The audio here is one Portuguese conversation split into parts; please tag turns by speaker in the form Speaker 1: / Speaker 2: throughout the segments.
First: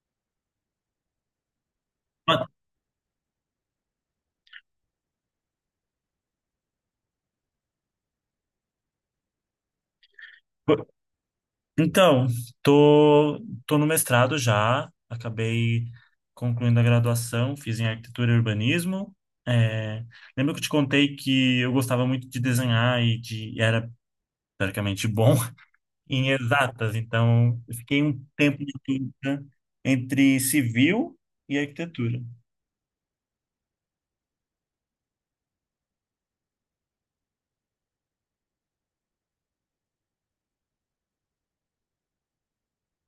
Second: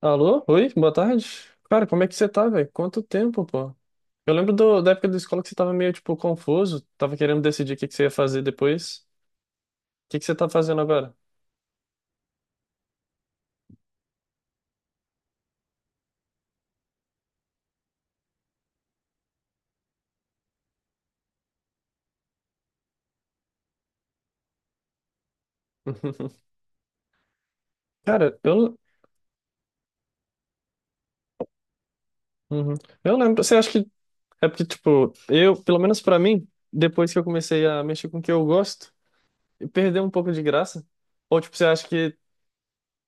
Speaker 1: Alô? Oi, boa tarde. Cara, como é que você
Speaker 2: Mas,
Speaker 1: tá, velho? Quanto tempo, pô? Eu lembro da época da escola que você tava meio, tipo, confuso, tava querendo decidir o que que você ia fazer depois. O que que você tá fazendo
Speaker 2: pô,
Speaker 1: agora?
Speaker 2: Então, tô, tô no mestrado já, acabei concluindo a graduação, fiz em arquitetura e urbanismo. É, Lembro que eu te contei que eu gostava muito de desenhar e de e era teoricamente bom em exatas, então eu fiquei um
Speaker 1: Cara,
Speaker 2: tempo de
Speaker 1: eu.
Speaker 2: dúvida entre civil e arquitetura.
Speaker 1: Uhum. Eu lembro. Você acha que é porque, tipo, eu, pelo menos pra mim, depois que eu comecei a mexer com o que eu gosto, e perdeu um pouco de graça. Ou, tipo, você acha que,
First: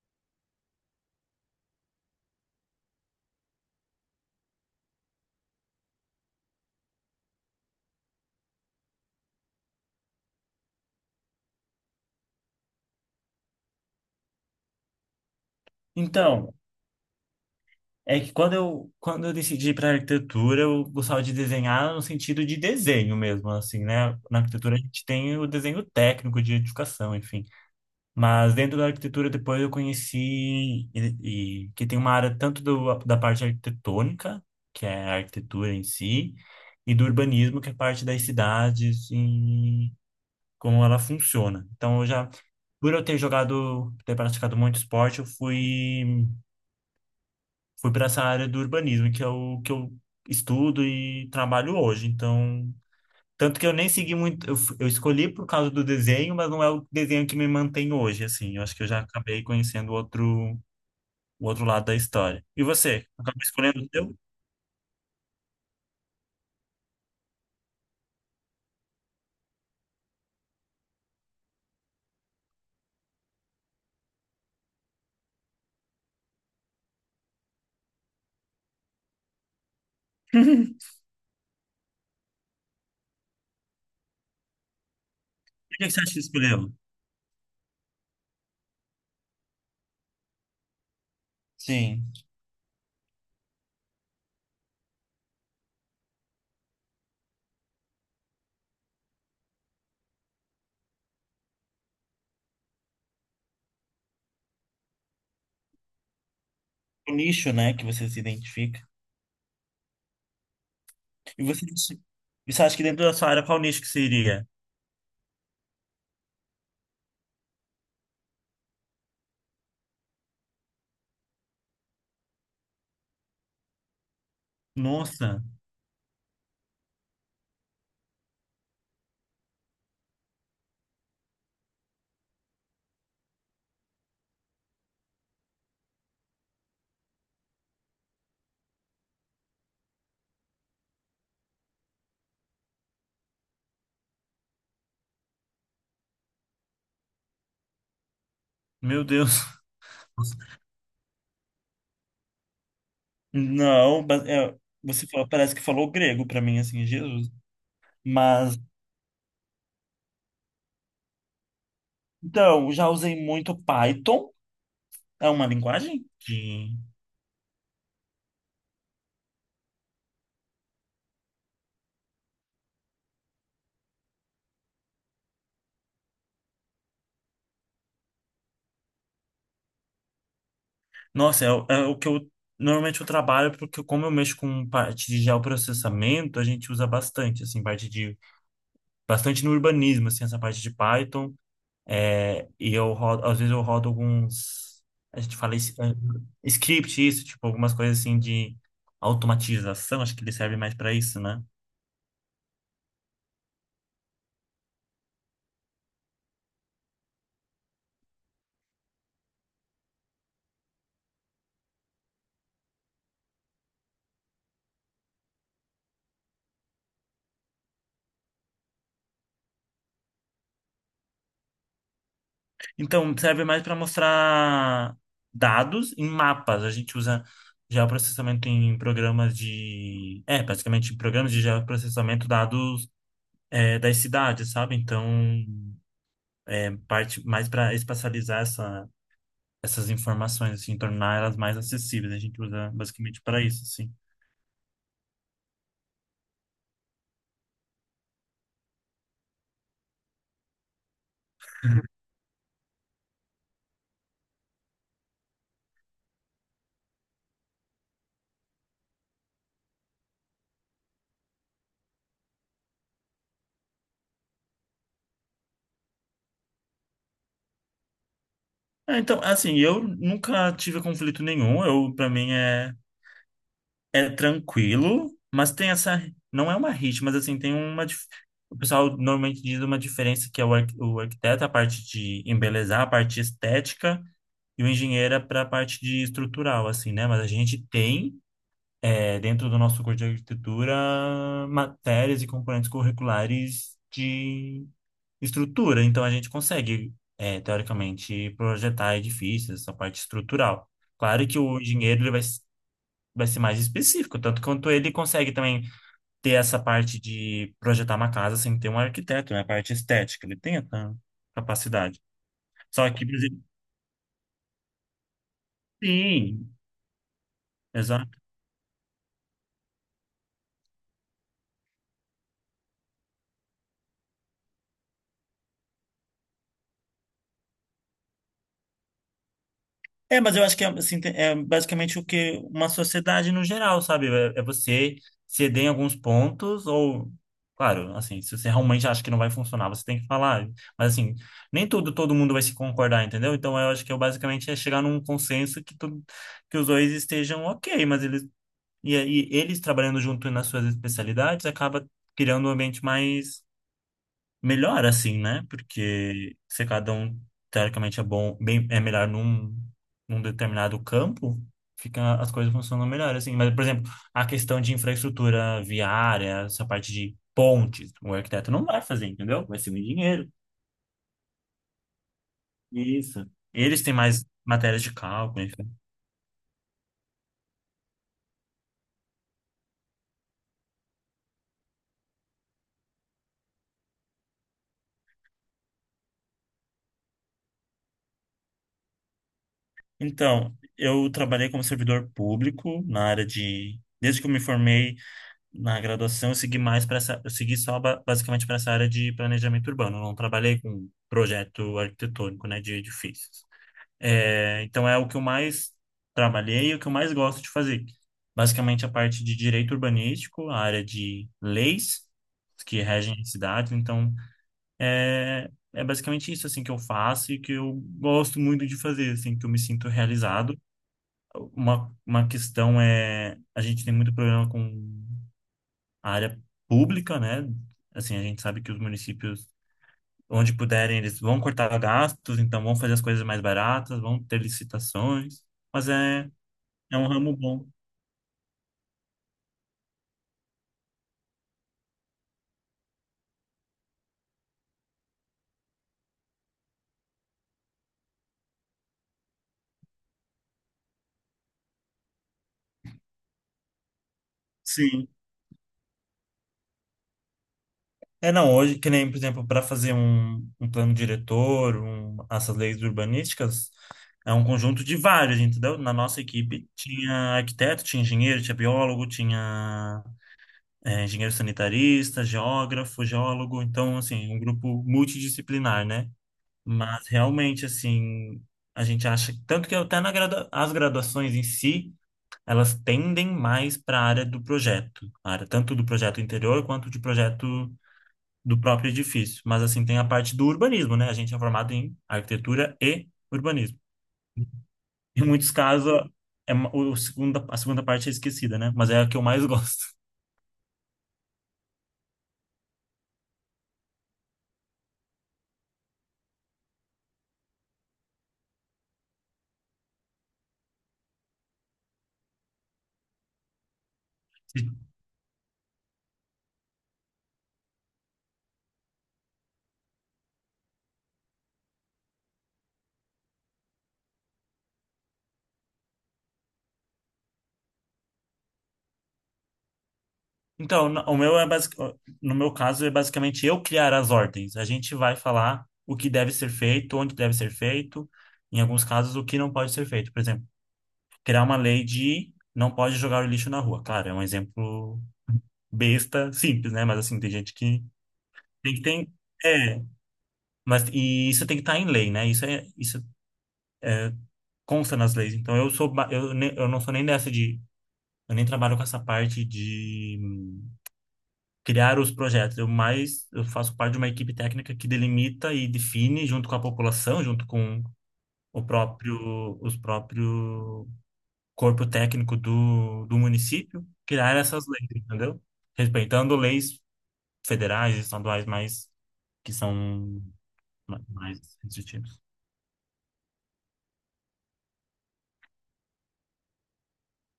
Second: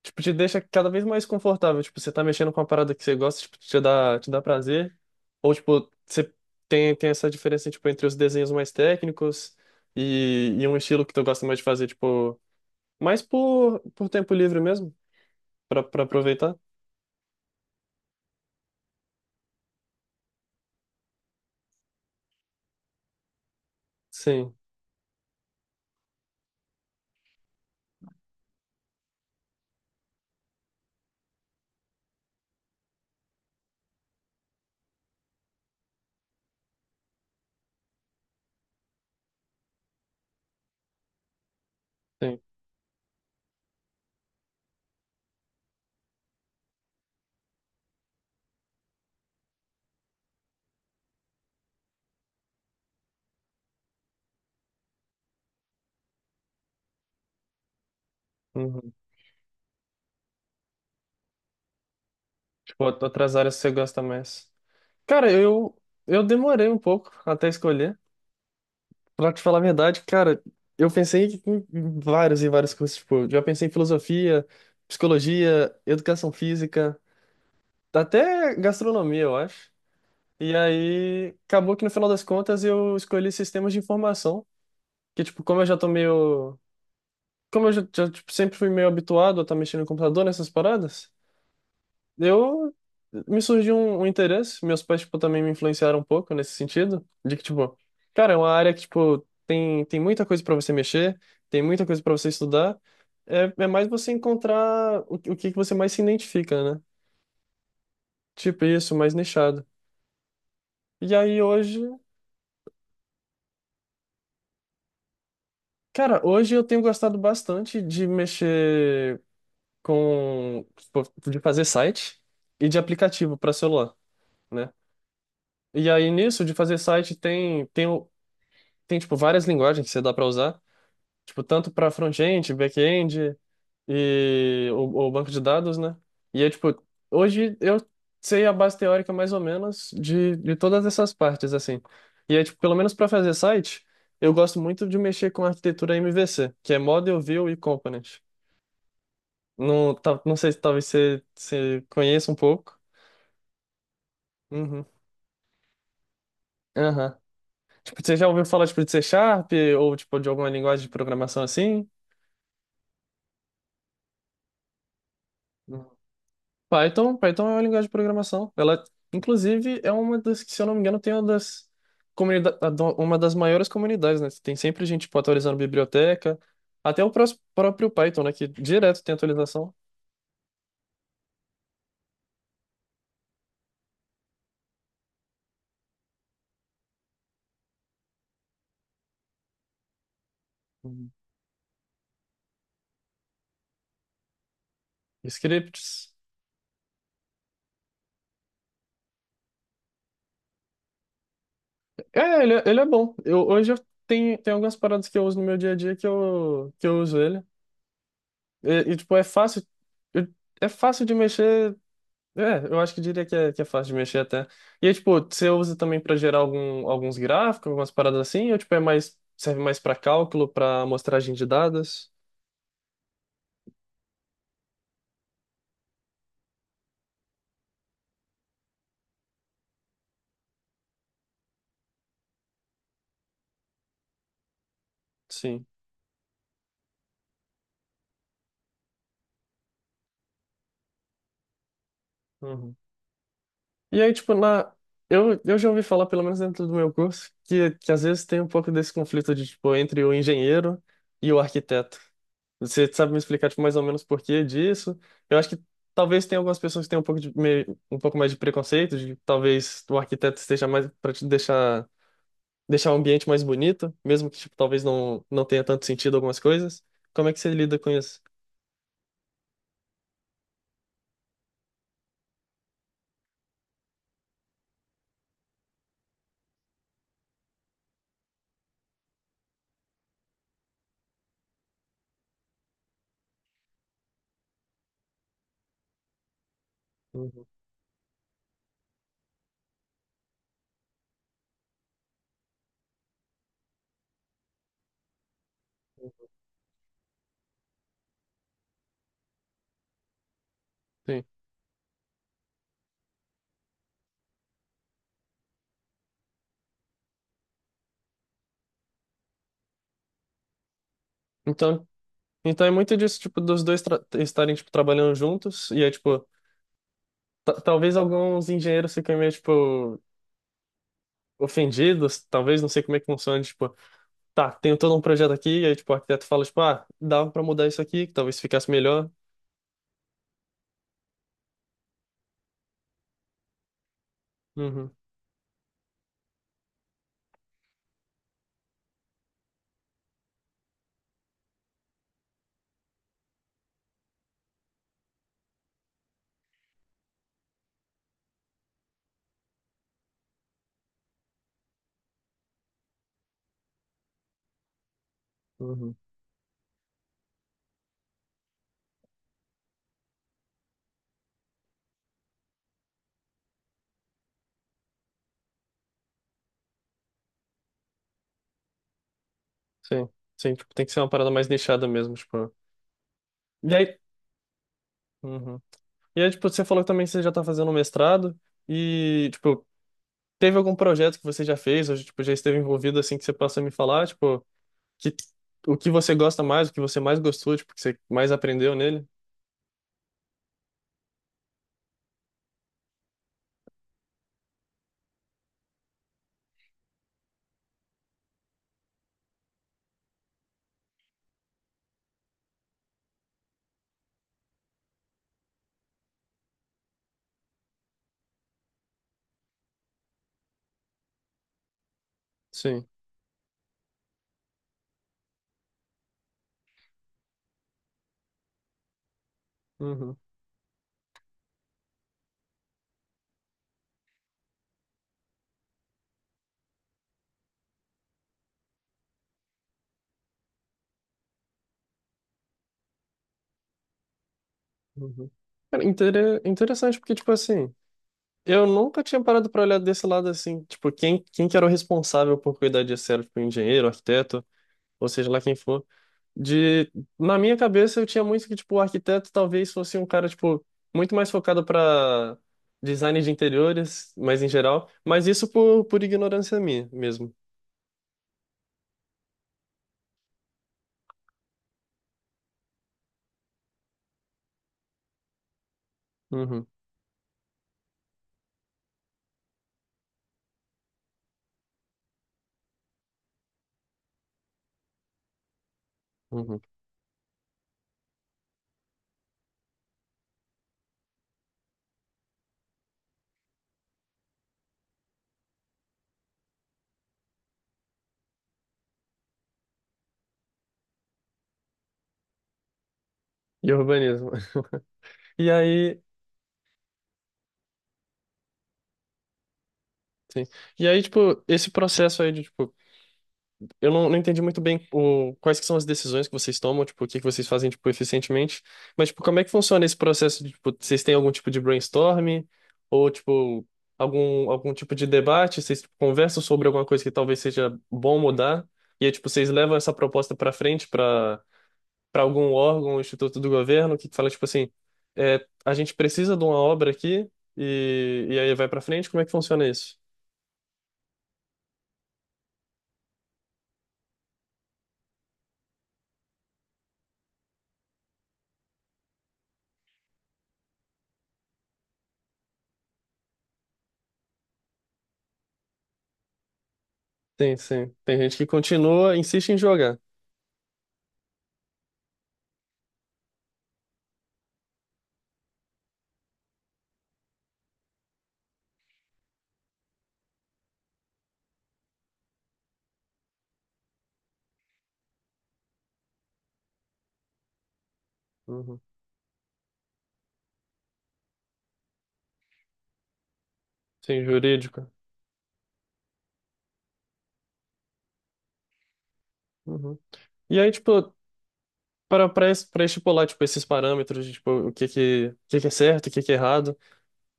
Speaker 1: tipo, te deixa cada vez mais confortável. Tipo, você tá mexendo com uma parada que você gosta, tipo, te dá prazer. Ou, tipo, você tem essa diferença, tipo, entre os desenhos mais técnicos e um estilo que tu gosta mais de fazer, tipo, mais por tempo livre mesmo, pra
Speaker 2: Então,
Speaker 1: aproveitar.
Speaker 2: é que quando eu decidi para arquitetura, eu gostava de desenhar no sentido de desenho mesmo, assim, né? Na
Speaker 1: Sim,
Speaker 2: arquitetura a gente tem o desenho técnico de educação enfim. Mas dentro da arquitetura depois eu conheci que tem uma área tanto da parte arquitetônica, que é a arquitetura em si, e do urbanismo, que é a parte das cidades e como ela funciona. Então eu já,
Speaker 1: sim.
Speaker 2: por eu ter jogado, ter praticado muito esporte, eu fui para essa área do urbanismo, que é o que eu estudo e trabalho hoje. Então, tanto que eu nem segui muito, eu escolhi por causa do desenho, mas não é o desenho que me mantém hoje, assim. Eu acho que eu
Speaker 1: Uhum.
Speaker 2: já acabei conhecendo o outro lado da história. E
Speaker 1: Tipo,
Speaker 2: você,
Speaker 1: outras
Speaker 2: acabou
Speaker 1: áreas que você
Speaker 2: escolhendo o
Speaker 1: gosta
Speaker 2: seu?
Speaker 1: mais. Cara, eu demorei um pouco até escolher. Pra te falar a verdade, cara, eu pensei em vários e vários cursos. Tipo, já pensei em filosofia, psicologia, educação física, até gastronomia, eu acho. E aí, acabou que no final das contas eu escolhi sistemas de informação. Que, tipo, como eu já
Speaker 2: Por que
Speaker 1: tô
Speaker 2: que você acha que
Speaker 1: meio.
Speaker 2: escolheu?
Speaker 1: Como eu tipo, sempre fui meio habituado a estar mexendo no computador nessas paradas.
Speaker 2: Sim.
Speaker 1: Eu me surgiu um interesse, meus pais tipo também me influenciaram um pouco nesse sentido, de que tipo, cara, é uma área que tipo tem muita coisa para você mexer, tem muita coisa para você estudar. É, é mais você encontrar o que que você mais se identifica, né?
Speaker 2: O nicho, né, que você se
Speaker 1: Tipo
Speaker 2: identifica.
Speaker 1: isso, mais nichado. E aí
Speaker 2: E você,
Speaker 1: hoje,
Speaker 2: e você acha que dentro da sua área, qual nicho que seria?
Speaker 1: cara, hoje eu tenho gostado bastante de mexer com tipo, de fazer site e de aplicativo para celular, né?
Speaker 2: Nossa,
Speaker 1: E aí nisso de fazer site tem tipo várias linguagens que você dá para usar, tipo tanto para front-end, back-end o banco de dados, né? E é tipo, hoje eu sei a base teórica mais ou menos de todas essas partes assim. E é tipo, pelo menos para fazer site, eu gosto muito de mexer com a arquitetura MVC, que é Model, View e Component.
Speaker 2: meu Deus.
Speaker 1: Não, tá, não sei se talvez você conheça um pouco.
Speaker 2: Não, é,
Speaker 1: Uhum.
Speaker 2: você falou, parece que falou grego para mim, assim,
Speaker 1: Aham.
Speaker 2: Jesus.
Speaker 1: Tipo, você já ouviu
Speaker 2: Mas
Speaker 1: falar tipo de C Sharp ou tipo de alguma linguagem de programação assim?
Speaker 2: então, já usei muito Python, é uma linguagem que,
Speaker 1: Python é uma linguagem de programação. Ela, inclusive, é uma das que, se eu não me engano, tem uma das comunidades, uma das maiores comunidades, né? Tem sempre gente, tipo, atualizando biblioteca, até o próprio Python, né? Que direto tem atualização.
Speaker 2: nossa, é o que eu normalmente eu trabalho, porque como eu mexo com parte de geoprocessamento, a gente usa bastante, assim, parte de, bastante no urbanismo, assim, essa parte de
Speaker 1: Uhum.
Speaker 2: Python, e às vezes eu rodo alguns, a gente fala
Speaker 1: Scripts.
Speaker 2: script, isso, tipo, algumas coisas assim de automatização, acho que ele serve mais para isso, né?
Speaker 1: É, ele, ele é bom. Eu, hoje eu tenho, tem algumas paradas que eu uso no meu dia a dia que eu uso ele. Tipo, é fácil. eu- É fácil de mexer. É, eu acho que diria que é fácil de mexer até. E aí, tipo, você usa também para gerar algum, alguns gráficos, algumas paradas assim, ou tipo, é mais, serve mais para cálculo, para amostragem de dados?
Speaker 2: Então, serve mais para mostrar dados em mapas. A gente usa geoprocessamento em programas de. É, basicamente em programas de geoprocessamento dados, das cidades, sabe? Então,
Speaker 1: Sim.
Speaker 2: é parte mais para espacializar essas informações, assim, tornar elas mais acessíveis. A gente usa
Speaker 1: Uhum.
Speaker 2: basicamente para isso, assim.
Speaker 1: E aí, tipo, na... eu já ouvi falar, pelo menos dentro do meu curso, que às vezes tem um pouco desse conflito de, tipo, entre o engenheiro e o arquiteto. Você sabe me explicar, tipo, mais ou menos por que disso? Eu acho que talvez tenha algumas pessoas que tenham um pouco de, meio, um pouco mais de preconceito, de que talvez o arquiteto esteja mais para te deixar, deixar o ambiente mais bonito, mesmo que, tipo, talvez não, não tenha tanto sentido algumas coisas. Como é que você lida com isso?
Speaker 2: É, então, assim, eu nunca tive conflito nenhum. Eu, para mim, é tranquilo, mas tem essa. Não é uma rixa, mas assim, tem uma, o pessoal normalmente diz uma diferença que é o arquiteto, a parte de embelezar, a parte estética, e o engenheiro é para a parte de estrutural, assim, né? Mas a
Speaker 1: Uhum.
Speaker 2: gente tem, dentro do nosso curso de arquitetura, matérias e componentes curriculares de estrutura, então a gente consegue, teoricamente, projetar edifícios, essa parte estrutural.
Speaker 1: Sim.
Speaker 2: Claro que o engenheiro ele vai ser mais específico. Tanto quanto ele consegue também ter essa parte de projetar uma casa sem ter um arquiteto, né? A parte estética, ele tem essa
Speaker 1: Então,
Speaker 2: capacidade.
Speaker 1: então é
Speaker 2: Só
Speaker 1: muito
Speaker 2: que, por
Speaker 1: disso, tipo,
Speaker 2: exemplo,
Speaker 1: dos dois estarem, tipo, trabalhando juntos, e é, tipo,
Speaker 2: sim,
Speaker 1: Talvez
Speaker 2: exato.
Speaker 1: alguns engenheiros fiquem meio, tipo, ofendidos, talvez, não sei como é que funciona, tipo, tá, tenho todo um projeto aqui, e aí, tipo, o arquiteto fala, tipo, ah, dava pra mudar isso aqui, que talvez ficasse melhor.
Speaker 2: É, mas eu acho que é, assim, é basicamente o que uma sociedade no geral, sabe? É, é
Speaker 1: Uhum,
Speaker 2: você ceder em alguns pontos ou. Claro, assim, se você realmente acha que não vai funcionar, você tem que falar. Mas, assim, nem tudo, todo mundo vai se concordar, entendeu? Então, eu acho que eu basicamente é chegar num consenso que, tu, que os dois estejam ok, mas eles. E aí, eles trabalhando junto nas suas especialidades, acaba criando um ambiente mais melhor, assim, né?
Speaker 1: uhum.
Speaker 2: Porque se cada um, teoricamente, é bom, bem, é melhor num determinado campo, fica, as coisas funcionam melhor, assim. Mas, por exemplo, a questão de infraestrutura viária, essa parte de pontes, o arquiteto não vai fazer, entendeu? Vai ser um
Speaker 1: Sim,
Speaker 2: engenheiro.
Speaker 1: sim, tipo, tem que ser uma parada mais nichada mesmo, tipo.
Speaker 2: Isso.
Speaker 1: E
Speaker 2: Eles têm
Speaker 1: aí,
Speaker 2: mais matérias de cálculo,
Speaker 1: uhum.
Speaker 2: enfim.
Speaker 1: E aí, tipo, você falou que também você já tá fazendo um mestrado, e, tipo, teve algum projeto que você já fez, ou, tipo, já esteve envolvido, assim, que você possa me falar, tipo, que, o que você gosta mais, o que você mais gostou, tipo, que você mais aprendeu nele?
Speaker 2: Então, eu trabalhei como servidor público na área de. Desde que eu me formei, na graduação eu segui mais para essa, eu segui só basicamente para essa área de planejamento urbano. Eu não trabalhei com projeto arquitetônico, né, de edifícios. É, então é o que eu mais trabalhei e o que eu mais gosto de fazer. Basicamente a parte de direito urbanístico, a área de leis que
Speaker 1: Sim.
Speaker 2: regem as cidades. Então é basicamente isso assim que eu faço e que eu gosto muito de fazer, assim, que eu me sinto
Speaker 1: Uhum.
Speaker 2: realizado. Uma questão é, a gente tem muito problema com a área pública, né? Assim, a gente sabe que os municípios, onde puderem, eles vão cortar gastos, então vão fazer as coisas mais baratas, vão ter
Speaker 1: Uhum.
Speaker 2: licitações,
Speaker 1: Cara,
Speaker 2: mas é, é
Speaker 1: interessante,
Speaker 2: um
Speaker 1: porque, tipo
Speaker 2: ramo bom.
Speaker 1: assim, eu nunca tinha parado pra olhar desse lado assim, tipo, quem que era o responsável por cuidar disso, era, tipo, engenheiro, arquiteto, ou seja lá quem for. De, na minha cabeça, eu tinha muito que, tipo, o arquiteto talvez fosse um cara, tipo, muito mais focado pra design de interiores, mas em geral,
Speaker 2: Sim.
Speaker 1: mas isso por ignorância minha mesmo.
Speaker 2: É, não, hoje, que nem, por exemplo, para fazer um, um plano diretor, um, essas leis urbanísticas, é um conjunto de vários, entendeu? Na nossa
Speaker 1: Uhum,
Speaker 2: equipe tinha arquiteto, tinha engenheiro, tinha biólogo, tinha, engenheiro sanitarista, geógrafo, geólogo, então, assim, um grupo multidisciplinar, né?
Speaker 1: uhum.
Speaker 2: Mas realmente, assim, a gente acha. Tanto que até na gradua, as graduações em si, elas tendem mais para a área do projeto. A área tanto do projeto interior quanto de projeto do próprio edifício. Mas, assim, tem a parte do urbanismo, né? A gente é formado em arquitetura e
Speaker 1: E
Speaker 2: urbanismo.
Speaker 1: urbanismo.
Speaker 2: Em
Speaker 1: E
Speaker 2: muitos casos,
Speaker 1: aí,
Speaker 2: é, é uma, o segunda, a segunda parte é esquecida, né? Mas é a que eu mais gosto.
Speaker 1: sim. E aí, tipo, esse processo aí de, tipo, eu não, não entendi muito bem o, quais que são as decisões que vocês tomam, tipo, o que que vocês fazem, tipo, eficientemente. Mas, tipo, como é que funciona esse processo de, tipo, vocês têm algum tipo de brainstorm? Ou, tipo, algum, algum tipo de debate? Vocês, tipo, conversam sobre alguma coisa que talvez seja bom mudar? E aí, tipo, vocês levam essa proposta para frente para algum órgão, instituto do governo, que fala, tipo assim, é, a gente precisa de uma obra aqui e aí vai para frente? Como é que funciona isso?
Speaker 2: Então, o meu é no meu caso é basicamente eu criar as ordens. A gente vai falar o que deve ser feito, onde deve ser feito, em alguns casos o que não pode ser feito. Por exemplo, criar uma lei de não pode jogar o lixo na rua. Claro, é um exemplo besta, simples, né? Mas assim, tem gente
Speaker 1: Sim,
Speaker 2: que
Speaker 1: sim. Tem gente que
Speaker 2: tem que tem
Speaker 1: continua, insiste em
Speaker 2: é,
Speaker 1: jogar.
Speaker 2: mas e isso tem que estar em lei, né? Isso consta nas leis. Então eu não sou nem dessa de, eu nem trabalho com essa parte de criar os projetos. Eu mais, eu faço parte de uma equipe técnica que delimita e define junto com a população, junto com o
Speaker 1: Uhum.
Speaker 2: próprio, os próprio corpo técnico do município,
Speaker 1: Sim,
Speaker 2: criar essas leis,
Speaker 1: jurídica.
Speaker 2: entendeu? Respeitando leis federais, estaduais, mais que
Speaker 1: Uhum.
Speaker 2: são
Speaker 1: E aí,
Speaker 2: ma-
Speaker 1: tipo,
Speaker 2: mais restritivas.
Speaker 1: para estipular, tipo, esses parâmetros, de, tipo, o que que é certo, o que que é errado,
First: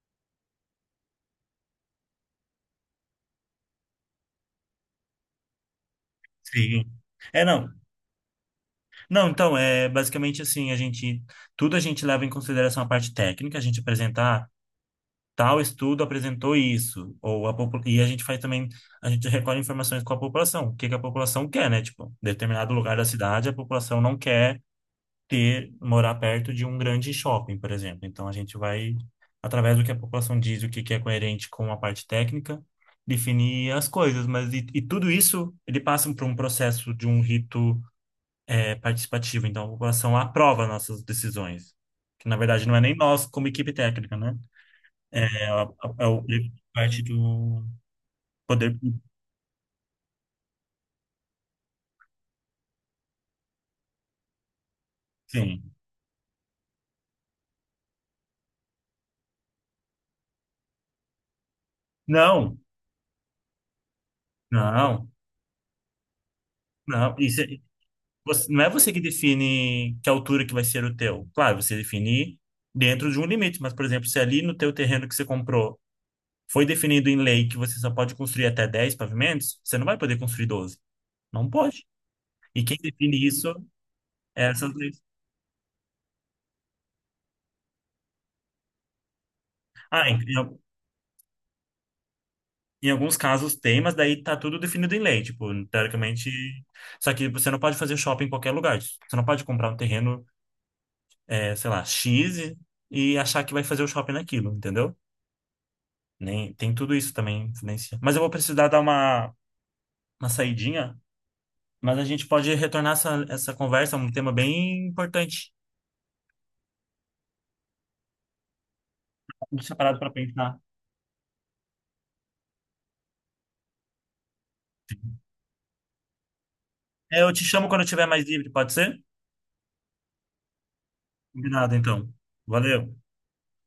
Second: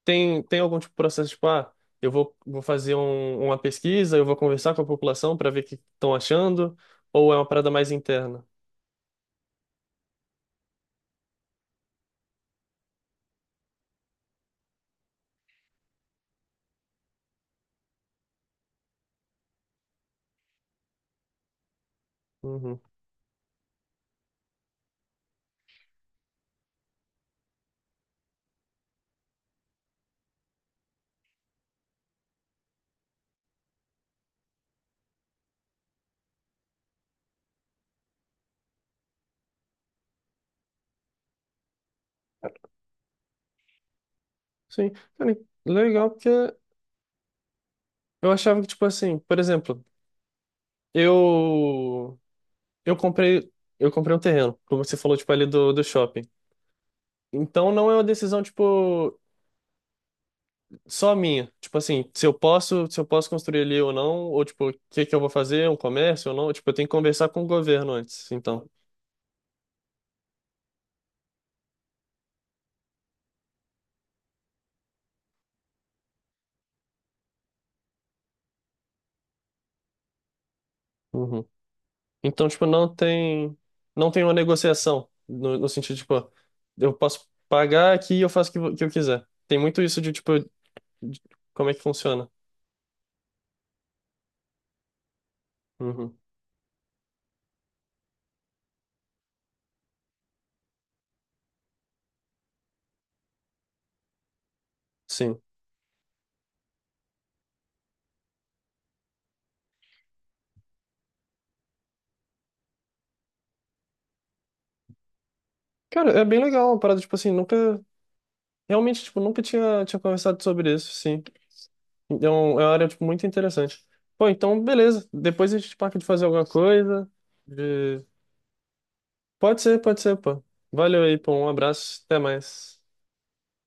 Speaker 1: tem, tem algum tipo de processo, tipo, ah, vou fazer um, uma pesquisa, eu vou conversar com a população para ver o que estão achando,
Speaker 2: Sim.
Speaker 1: ou é
Speaker 2: É,
Speaker 1: uma
Speaker 2: não.
Speaker 1: parada mais interna?
Speaker 2: Não, então, é basicamente assim, a gente, tudo a gente leva em consideração a parte técnica, a gente apresenta, ah, tal estudo apresentou isso, ou e a gente faz também, a gente recolhe informações com a população, o que que a população quer, né? Tipo, determinado
Speaker 1: Uhum.
Speaker 2: lugar da cidade, a população não quer ter, morar perto de um grande shopping, por exemplo. Então a gente vai, através do que a população diz, o que que é coerente com a parte técnica, definir as coisas, mas e tudo isso ele passa por um processo de um rito, participativo, então a população aprova nossas decisões, que na verdade não é nem nós como equipe técnica, né?
Speaker 1: Sim, cara,
Speaker 2: É, é
Speaker 1: legal,
Speaker 2: o
Speaker 1: porque
Speaker 2: livro de parte do
Speaker 1: eu achava que,
Speaker 2: poder
Speaker 1: tipo
Speaker 2: público.
Speaker 1: assim, por exemplo, eu, eu comprei, eu comprei um terreno, como você falou, tipo, ali
Speaker 2: Sim.
Speaker 1: do shopping. Então não é uma decisão, tipo. Só a minha. Tipo assim,
Speaker 2: Não,
Speaker 1: se eu posso construir ali ou não, ou tipo, o que
Speaker 2: não,
Speaker 1: que eu vou fazer, um comércio ou não, tipo, eu tenho que
Speaker 2: não.
Speaker 1: conversar com o governo antes,
Speaker 2: Você, não
Speaker 1: então.
Speaker 2: é você que define que altura que vai ser o teu. Claro, você define dentro de um limite, mas, por exemplo, se ali no teu terreno que você comprou foi definido em lei que você só pode construir até 10 pavimentos, você não vai poder construir 12.
Speaker 1: Uhum.
Speaker 2: Não pode.
Speaker 1: Então,
Speaker 2: E
Speaker 1: tipo,
Speaker 2: quem define isso
Speaker 1: não tem uma
Speaker 2: é essas leis.
Speaker 1: negociação no, no sentido, tipo, eu posso pagar aqui e eu faço o que, que eu quiser. Tem muito isso
Speaker 2: Ah,
Speaker 1: de,
Speaker 2: em,
Speaker 1: tipo, de como é que funciona.
Speaker 2: Em alguns casos tem, mas daí tá tudo definido em lei, tipo,
Speaker 1: Uhum.
Speaker 2: teoricamente. Só que você não pode fazer shopping em qualquer lugar. Você não pode comprar um terreno, é, sei lá, X e achar que vai fazer o shopping naquilo, entendeu?
Speaker 1: Sim.
Speaker 2: Nem, tem tudo isso também influencia. Mas eu vou precisar dar uma saidinha, mas a gente pode retornar essa conversa, é um tema bem importante.
Speaker 1: Cara, é bem legal uma parada, tipo assim, nunca, realmente, tipo, nunca
Speaker 2: Deixa
Speaker 1: tinha
Speaker 2: parado pra
Speaker 1: conversado
Speaker 2: pensar.
Speaker 1: sobre isso, sim. Então, é uma área, tipo, muito interessante. Pô, então, beleza. Depois a gente marca de fazer alguma coisa.
Speaker 2: É, eu te chamo quando eu
Speaker 1: de-
Speaker 2: tiver mais livre, pode ser?
Speaker 1: Pode ser, pô. Valeu aí, pô. Um
Speaker 2: Combinado,
Speaker 1: abraço.
Speaker 2: então.
Speaker 1: Até mais.
Speaker 2: Valeu.